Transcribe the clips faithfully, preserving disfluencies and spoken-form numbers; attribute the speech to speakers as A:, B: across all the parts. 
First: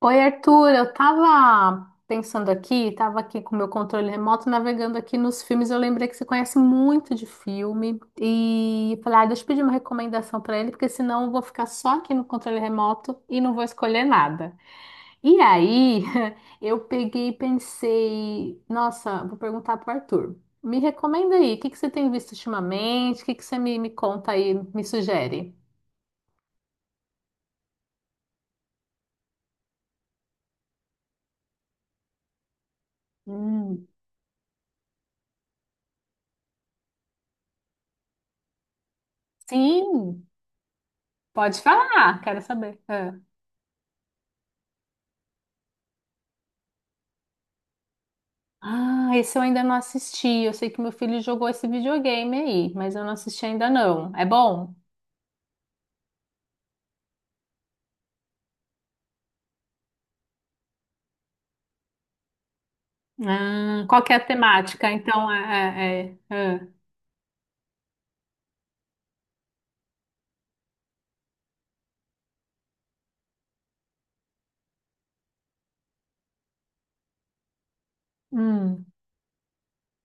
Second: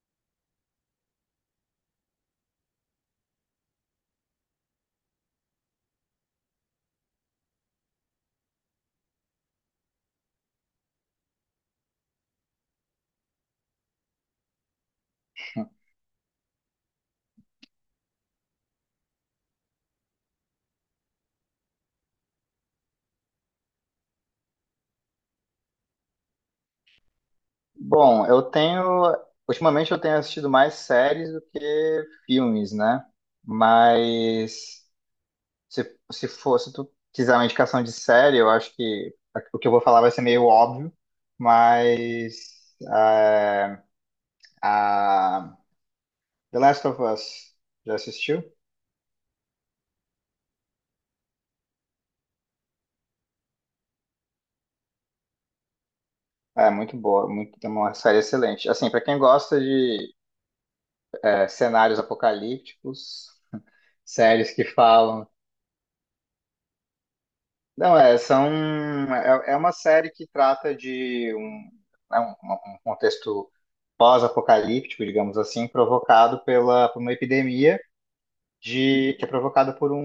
A: Oi, Arthur, eu tava pensando aqui, tava aqui com o meu controle remoto navegando aqui nos filmes, eu lembrei que você conhece muito de filme e falei, ah, deixa eu pedir uma recomendação pra ele, porque senão eu vou ficar só aqui no controle remoto e não vou escolher nada. E aí, eu peguei e pensei, nossa, vou perguntar pro Arthur. Me recomenda aí, o que que você tem visto ultimamente? O que que você me, me conta aí, me sugere?
B: Bom, eu tenho. Ultimamente eu tenho assistido mais séries do que filmes, né?
A: Hum,
B: Mas se, se for, se tu quiser uma indicação de série, eu acho que o que eu vou falar vai ser
A: sim,
B: meio óbvio,
A: pode falar,
B: mas
A: quero saber.
B: é, a The Last of Us, já assistiu?
A: Ah, esse eu ainda não assisti. Eu sei que meu filho jogou esse videogame aí, mas eu não assisti ainda não. É bom?
B: É muito boa, muito, é uma série excelente. Assim, para quem gosta de é, cenários apocalípticos,
A: Ah, qual que é a
B: séries que
A: temática?
B: falam.
A: Então, é, é- é- é.
B: Não, é, são, é, é uma série que trata de um, é um, um um contexto pós-apocalíptico, digamos assim, provocado pela, por uma epidemia
A: Hum,
B: de, que é provocada por um,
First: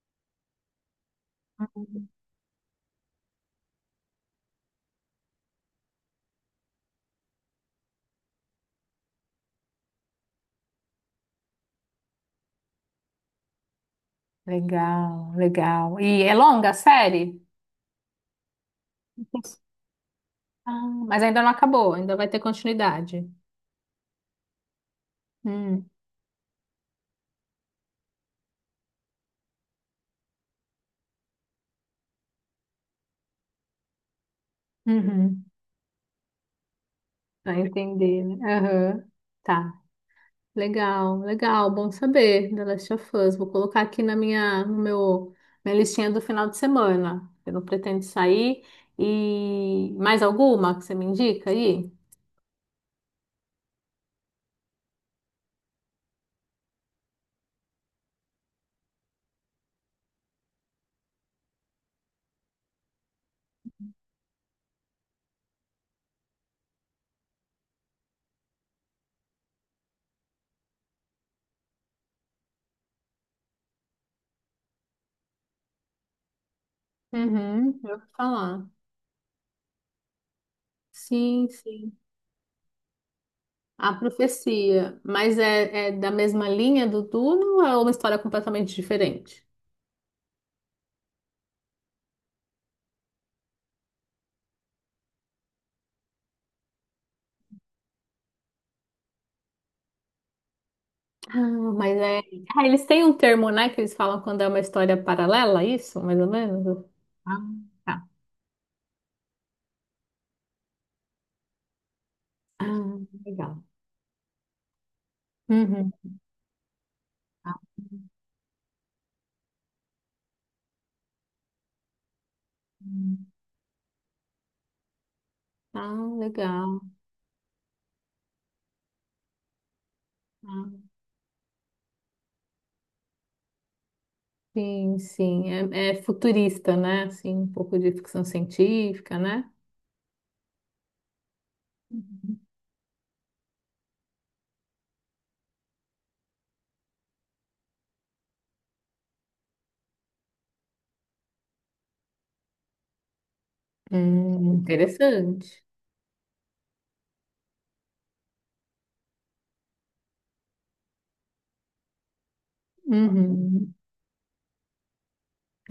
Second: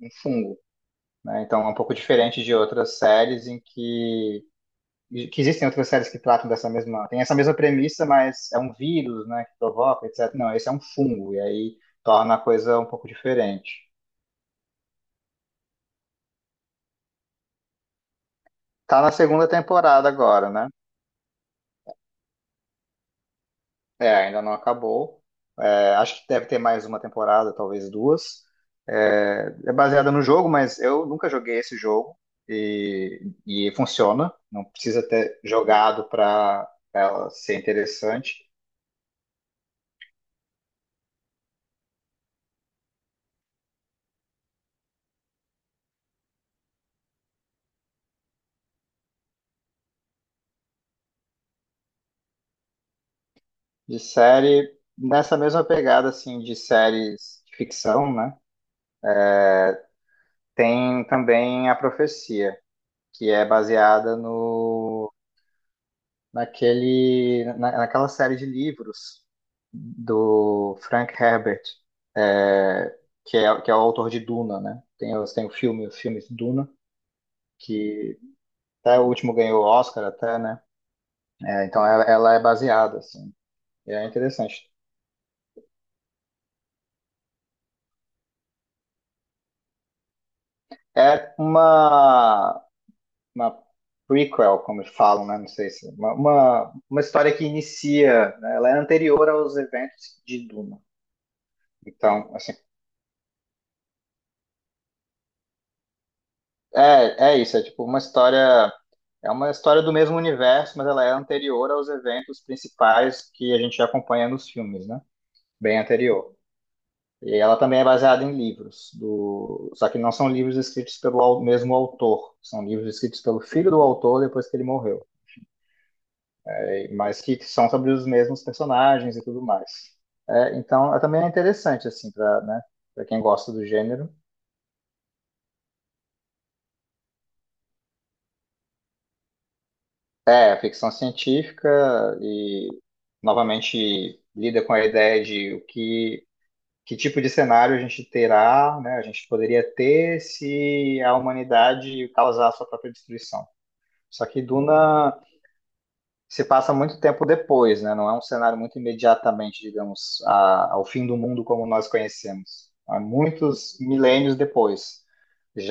B: um fungo. Né? Então, é um pouco diferente de outras séries em que, que existem outras séries que tratam dessa mesma, tem essa mesma premissa, mas é um vírus, né, que provoca, etcétera. Não, esse é um fungo, e aí torna a coisa um pouco diferente.
A: legal, legal. E é longa a série?
B: Tá na segunda temporada agora, né?
A: Ah, mas ainda não acabou, ainda vai ter continuidade.
B: É, ainda não acabou.
A: Hum,
B: É, acho que deve ter mais uma temporada, talvez duas. É, é baseada no jogo, mas eu nunca joguei esse jogo e, e funciona. Não precisa ter
A: uhum.
B: jogado para ela ser
A: Pra entender,
B: interessante.
A: né? Aham, tá. Legal, legal, bom saber, The Last of Us. Vou colocar aqui na minha, no meu, minha listinha do final de semana. Eu não pretendo sair. E mais alguma que você me indica aí?
B: De série, nessa mesma pegada assim de séries de ficção, né? Tem também A Profecia, que é baseada no naquele, na- naquela série de livros do Frank Herbert, é, que é, que é o autor de Duna, né? Tem, os- tem o filme, os filmes Duna,
A: Uhum, eu vou
B: que
A: falar.
B: até o último ganhou o Oscar até, né?
A: Sim,
B: É, então
A: sim.
B: ela, ela é baseada, assim,
A: A
B: e é interessante.
A: profecia. Mas é, é da mesma linha do Duna ou é uma história completamente diferente?
B: É uma, uma prequel, como eles falam, né? Não sei se. Uma, uma, uma história que inicia, né? Ela é anterior aos eventos de Duna.
A: Ah, mas é.
B: Então, assim,
A: Ah, eles têm um termo, né, que eles falam quando é uma história paralela, isso, mais ou menos?
B: É,
A: Ah,
B: é isso, é tipo uma
A: tá.
B: história, é uma história do mesmo universo, mas ela é anterior aos eventos
A: Ah,
B: principais que a
A: legal.
B: gente já acompanha nos filmes, né? Bem
A: Uhum.
B: anterior. E ela também é baseada em livros, do. Só que não são livros escritos pelo au- mesmo autor, são livros escritos
A: Hum.
B: pelo filho do autor depois que ele morreu,
A: Ah, legal.
B: mas que são sobre os mesmos personagens e tudo mais. É,
A: Ah,
B: então, é também é interessante, assim, para, né, para quem gosta do gênero.
A: sim, sim. É, é futurista, né? Assim, um pouco de ficção científica, né?
B: É, ficção científica
A: Uhum.
B: e novamente lida com a ideia de o que, que tipo de cenário a gente terá, né? A gente poderia ter se a humanidade causar a sua própria destruição. Só que
A: Hum,
B: Duna
A: interessante.
B: se passa muito tempo depois, né? Não é um cenário muito imediatamente, digamos, a- ao fim do mundo como nós conhecemos. Há
A: Uhum.
B: muitos milênios depois.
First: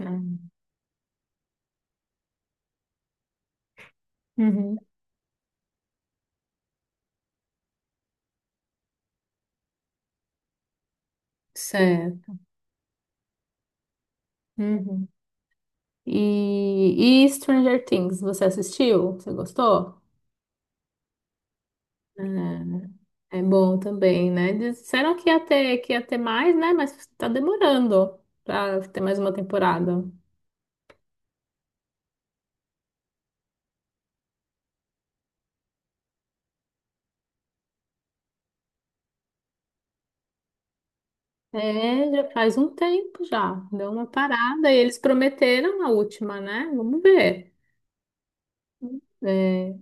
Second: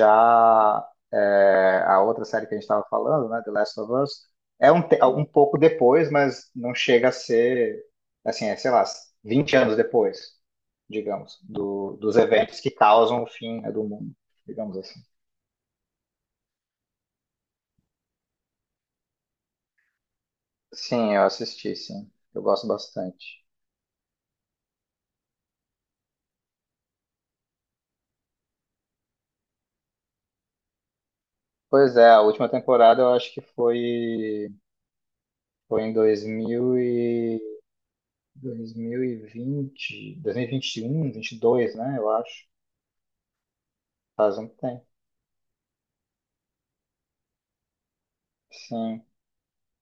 A: Ah,
B: é, a outra série que a gente estava falando, né, The Last of Us, é
A: uhum.
B: um, te- um pouco depois, mas não chega a ser, assim, é, sei lá, vinte anos depois, digamos, do- dos
A: Certo.
B: eventos que causam o fim, né, do mundo, digamos assim.
A: Uhum. E, e Stranger Things, você assistiu? Você gostou?
B: Sim, eu assisti, sim. Eu gosto
A: É, é
B: bastante.
A: bom também, né? Disseram que ia ter, que ia ter mais, né? Mas tá demorando pra ter mais uma temporada.
B: Pois é, a última temporada eu acho que foi, foi em dois mil e, dois dois mil mil e e e vinte, vinte um, dois mil e vinte e dois, né? Eu
A: É, já
B: acho.
A: faz um tempo já. Deu uma
B: Faz um
A: parada e
B: tempo,
A: eles prometeram a última, né? Vamos ver.
B: sim.
A: É,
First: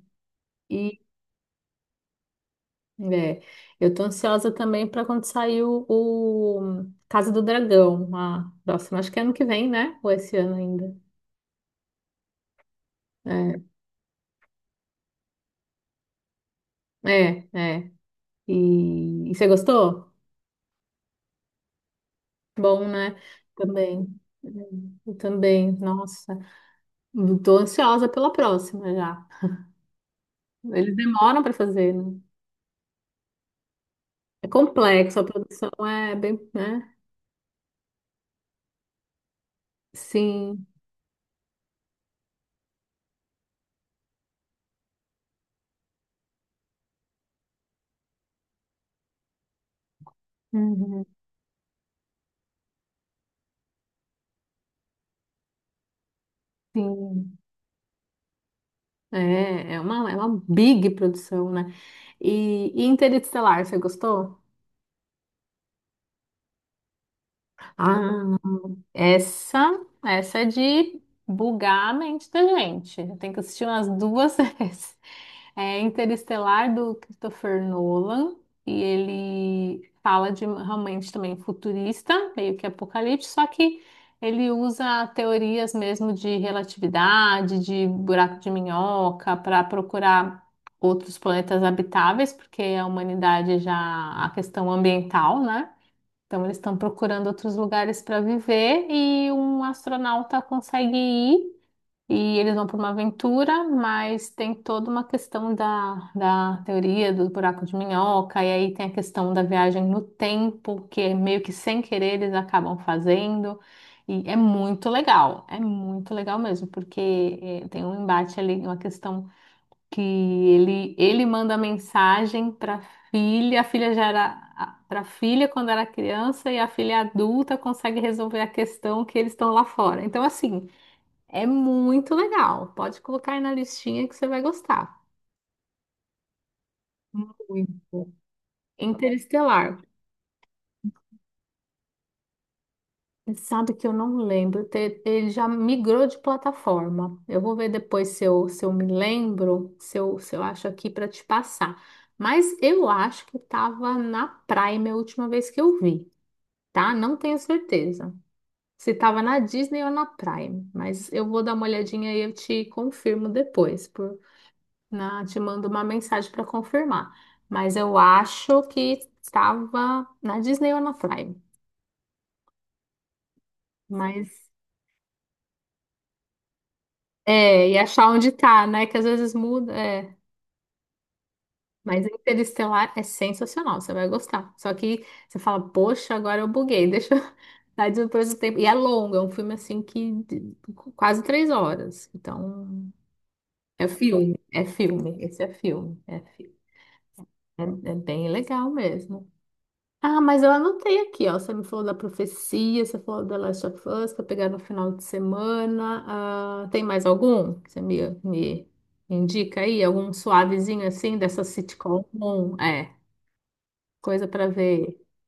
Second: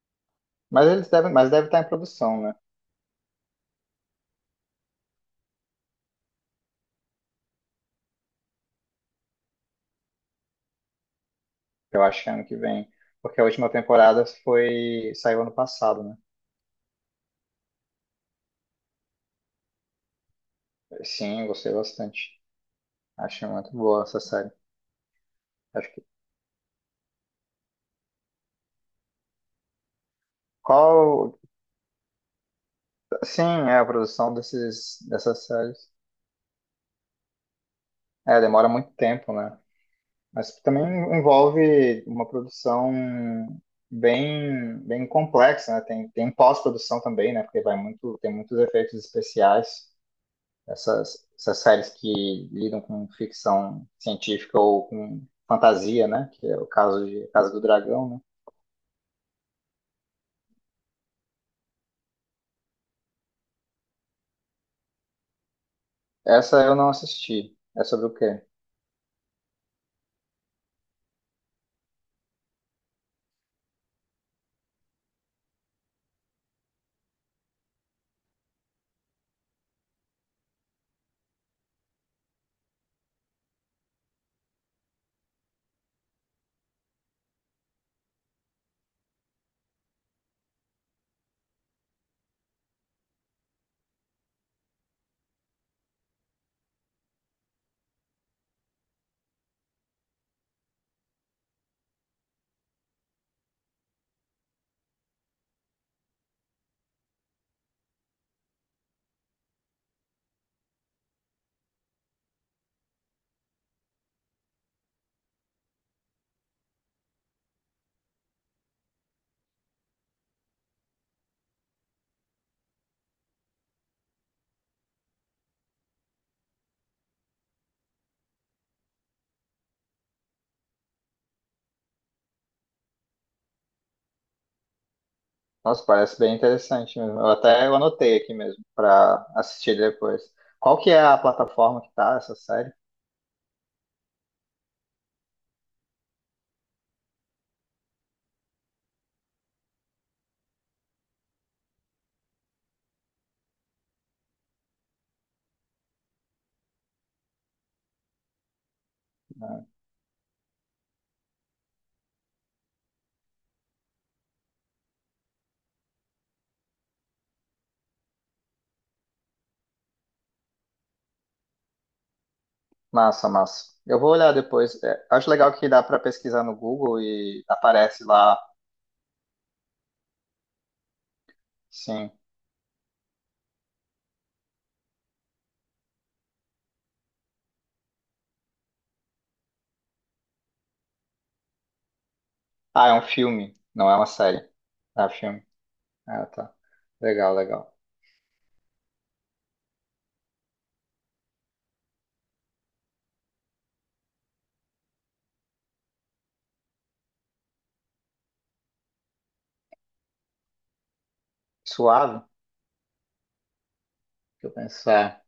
B: Mas
A: e
B: eles devem, mas deve estar em produção, né?
A: é, eu tô ansiosa também para quando sair o, o Casa do Dragão, a próxima, acho que é ano que vem, né? Ou esse ano ainda.
B: Eu acho que é ano que vem. Porque a
A: É,
B: última temporada foi, saiu ano passado, né?
A: é, é. E, e você gostou?
B: Sim, gostei bastante.
A: Bom, né?
B: Achei muito boa essa
A: Também. É,
B: série.
A: eu também,
B: Acho que
A: nossa. Tô ansiosa pela próxima já. Eles
B: qual,
A: demoram para fazer, né?
B: sim, é a produção
A: É
B: desses,
A: complexo, a
B: dessas
A: produção
B: séries.
A: é bem, né?
B: É, demora muito tempo, né? Mas que
A: Sim,
B: também envolve uma produção bem, bem complexa, né? Tem, tem pós-produção também, né? Porque vai muito, tem muitos efeitos especiais.
A: uhum,
B: Essas, essas séries que lidam com ficção científica ou com fantasia, né? Que é o caso de
A: sim.
B: Casa do Dragão, né?
A: É, é uma, é uma big produção, né? E, e Interestelar, você gostou?
B: Essa eu não assisti. É sobre o
A: Ah,
B: quê?
A: Essa, essa é de bugar a mente da gente. Eu tenho que assistir umas duas vezes. É Interestelar do Christopher Nolan e ele fala de realmente também futurista, meio que apocalipse, só que ele usa teorias mesmo de relatividade, de buraco de minhoca para procurar outros planetas habitáveis, porque a humanidade é já a questão ambiental, né? Então, eles estão procurando outros lugares para viver e um astronauta consegue ir e eles vão para uma aventura, mas tem toda uma questão da, da teoria do buraco de minhoca, e aí tem a questão da viagem no tempo, que é meio que sem querer eles acabam fazendo. E é muito legal, é muito legal mesmo, porque eh, tem um embate ali, uma questão que ele, ele manda mensagem para filha, a filha já era para filha quando era criança e a filha adulta consegue resolver a questão que eles estão lá fora. Então, assim, é muito legal. Pode colocar aí na listinha que você vai gostar.
B: Nossa, parece bem interessante mesmo. Eu até eu
A: Muito.
B: anotei aqui mesmo para assistir
A: Interestelar.
B: depois. Qual que é a plataforma que tá essa série?
A: Sabe que eu não lembro. te- Ele já migrou de plataforma. Eu vou ver depois se eu, se eu me lembro, se eu, se eu acho aqui para te passar. Mas eu acho que estava na Prime a última vez que eu vi, tá? Não tenho certeza. Se tava na
B: Né?
A: Disney ou na Prime, mas eu vou dar uma olhadinha e eu te confirmo depois, por na te mando uma mensagem para confirmar. Mas eu acho que estava na Disney ou na Prime.
B: Massa, massa. Eu vou olhar
A: Mas
B: depois. É, acho legal que dá pra pesquisar no Google e
A: é, e
B: aparece
A: achar onde
B: lá,
A: tá, né? Que às vezes muda, é. Mas
B: sim.
A: Interestelar é sensacional, você vai gostar. Só que você fala, poxa, agora eu buguei, deixa eu dar depois do tempo. E é longo, é um filme assim que de- quase três horas.
B: Ah,
A: Então
B: é um filme,
A: é
B: não é uma
A: filme,
B: série.
A: é
B: Ah,
A: filme, esse
B: filme.
A: é filme, é
B: Ah, tá.
A: filme.
B: Legal, legal.
A: É, é bem legal mesmo. Ah, mas eu anotei aqui, ó. Você me falou da profecia, você falou da Last of Us para pegar no final de semana. Ah, tem mais algum que você me, me indica aí? Algum suavezinho assim dessa sitcom?
B: Suave,
A: Bom, é, coisa para
B: que eu
A: ver.
B: pensar. É,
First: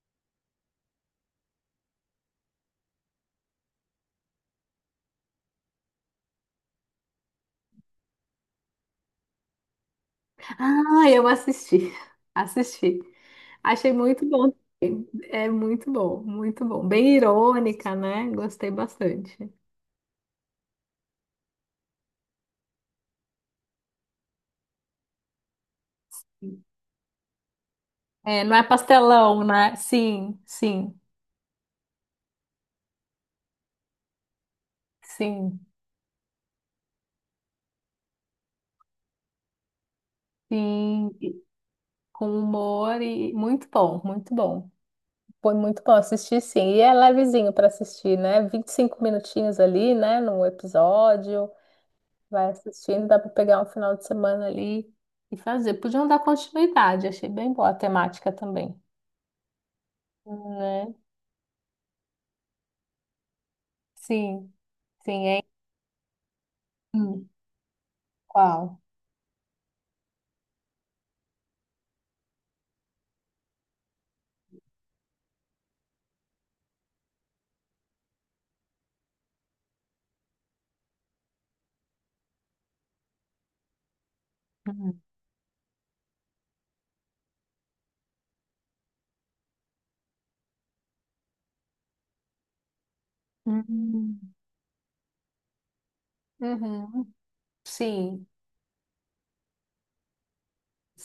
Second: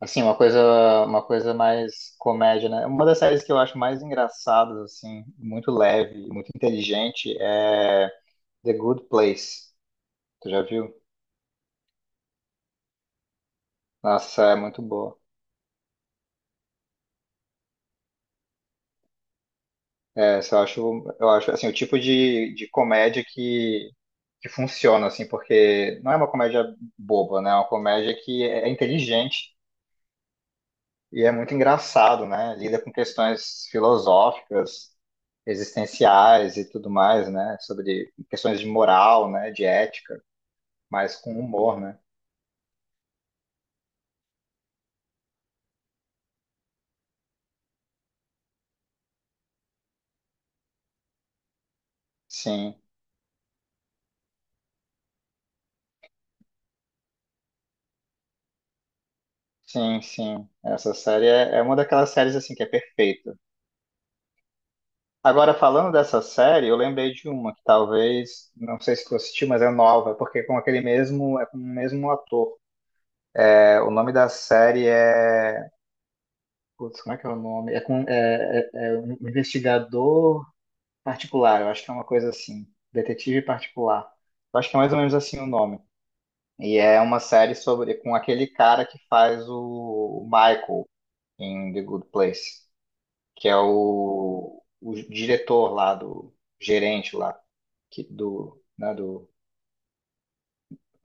B: assim, uma coisa, uma coisa mais comédia, né? Uma das séries que eu acho mais engraçadas, assim, muito leve, e muito inteligente, é The Good Place. Tu já viu?
A: Ah, eu assisti, assisti. Achei muito
B: Nossa,
A: bom.
B: é muito boa.
A: É muito bom, muito bom. Bem irônica, né? Gostei bastante.
B: Essa eu acho, eu acho assim, o tipo de, de comédia que, que funciona, assim, porque não é uma comédia boba, né? É uma comédia
A: É,
B: que
A: não
B: é
A: é
B: é
A: pastelão,
B: inteligente
A: né? Sim, sim,
B: e é muito engraçado, né? Lida com questões filosóficas,
A: sim,
B: existenciais e tudo mais, né? Sobre questões de moral, né? De ética,
A: sim.
B: mas com
A: E
B: humor, né?
A: com humor e muito bom, muito bom. Foi muito bom assistir, sim. E é levezinho para assistir, né? Vinte e cinco minutinhos ali, né? Num episódio. Vai
B: Sim,
A: assistindo, dá para pegar um final de semana ali e fazer. Podiam dar continuidade, achei bem boa a temática também,
B: sim, sim.
A: né?
B: Essa série é, é uma daquelas séries, assim, que é perfeita.
A: Sim, sim, é.
B: Agora, falando dessa série, eu lembrei
A: Hum,
B: de uma que talvez, não
A: qual?
B: sei se tu assistiu, mas é nova, porque é com aquele mesmo, é com o mesmo ator. É, o nome da série é. Putz, como é que é o nome? É com. É, é- é um investigador particular, eu acho que é uma coisa assim. Detetive particular. Eu acho que é mais ou
A: Hum.
B: menos assim o nome. E é uma série sobre. Com aquele cara que faz o, o Michael em The Good Place, que é
A: Uhum.
B: o, o diretor lá do.
A: Uhum.
B: Gerente lá. Que
A: Sim,
B: do, né, do,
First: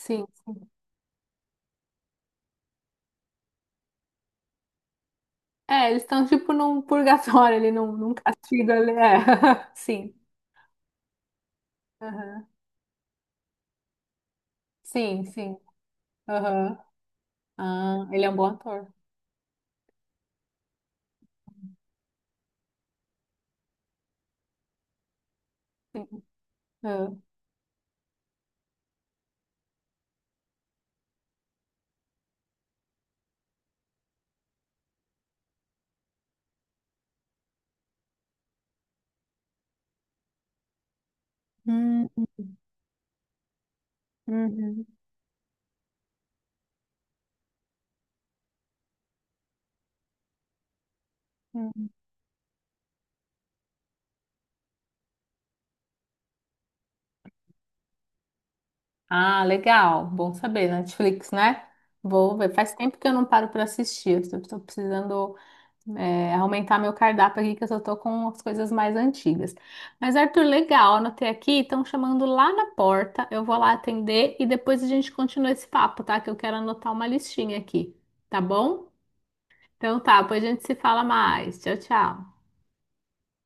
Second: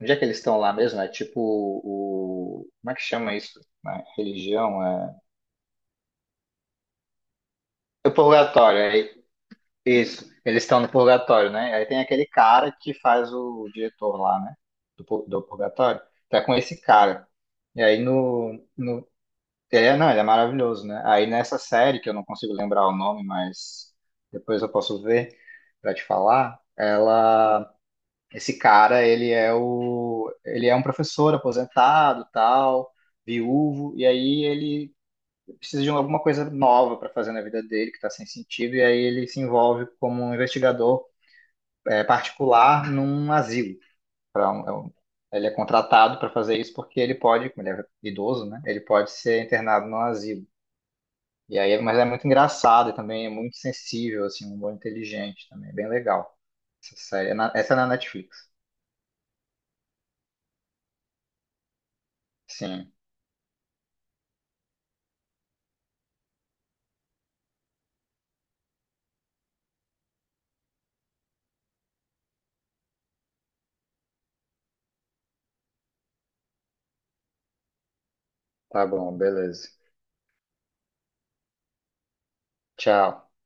B: onde é que eles estão lá mesmo? É tipo o, como é que chama isso? Né? Religião, é
A: É, eles estão tipo num purgatório ali, num,
B: o
A: num castigo
B: purgatório,
A: ali.
B: é
A: É, sim.
B: isso. Eles estão no purgatório, né? Aí tem aquele
A: Aham.
B: cara que faz o diretor lá, né? Do,
A: Sim,
B: pur- do
A: sim.
B: purgatório. Tá com
A: Aham.
B: esse cara. E aí
A: Ah, ele é um bom
B: no,
A: ator.
B: no, ele é, não, ele é maravilhoso, né? Aí nessa série que eu não consigo lembrar o nome, mas depois eu posso ver pra te
A: Sim.
B: falar.
A: Ah.
B: Ela Esse cara, ele é o, ele é um professor aposentado, tal, viúvo, e aí ele precisa de alguma coisa nova para fazer na vida dele, que está sem sentido, e aí ele se envolve como um investigador é,
A: Hum,
B: particular num asilo. Pra um- é
A: uhum,
B: um- ele é contratado para fazer isso porque ele pode, como ele é idoso, né? Ele pode ser internado num asilo. E aí,
A: uhum.
B: mas é muito engraçado e também é muito sensível, assim, um humor inteligente também, é bem legal. Essa série, é na- essa é na Netflix.
A: Ah, legal. Bom saber, Netflix, né? Vou ver. Faz
B: Sim,
A: tempo que eu não paro para assistir. Estou precisando. É, aumentar meu cardápio aqui, que eu só tô com as coisas mais antigas. Mas, Arthur, legal, anotei aqui, estão chamando lá na porta, eu vou lá atender e depois a gente continua esse papo, tá? Que eu quero anotar uma listinha aqui, tá
B: tá
A: bom?
B: bom, beleza.
A: Então tá, depois a gente se fala mais. Tchau, tchau.
B: Tchau.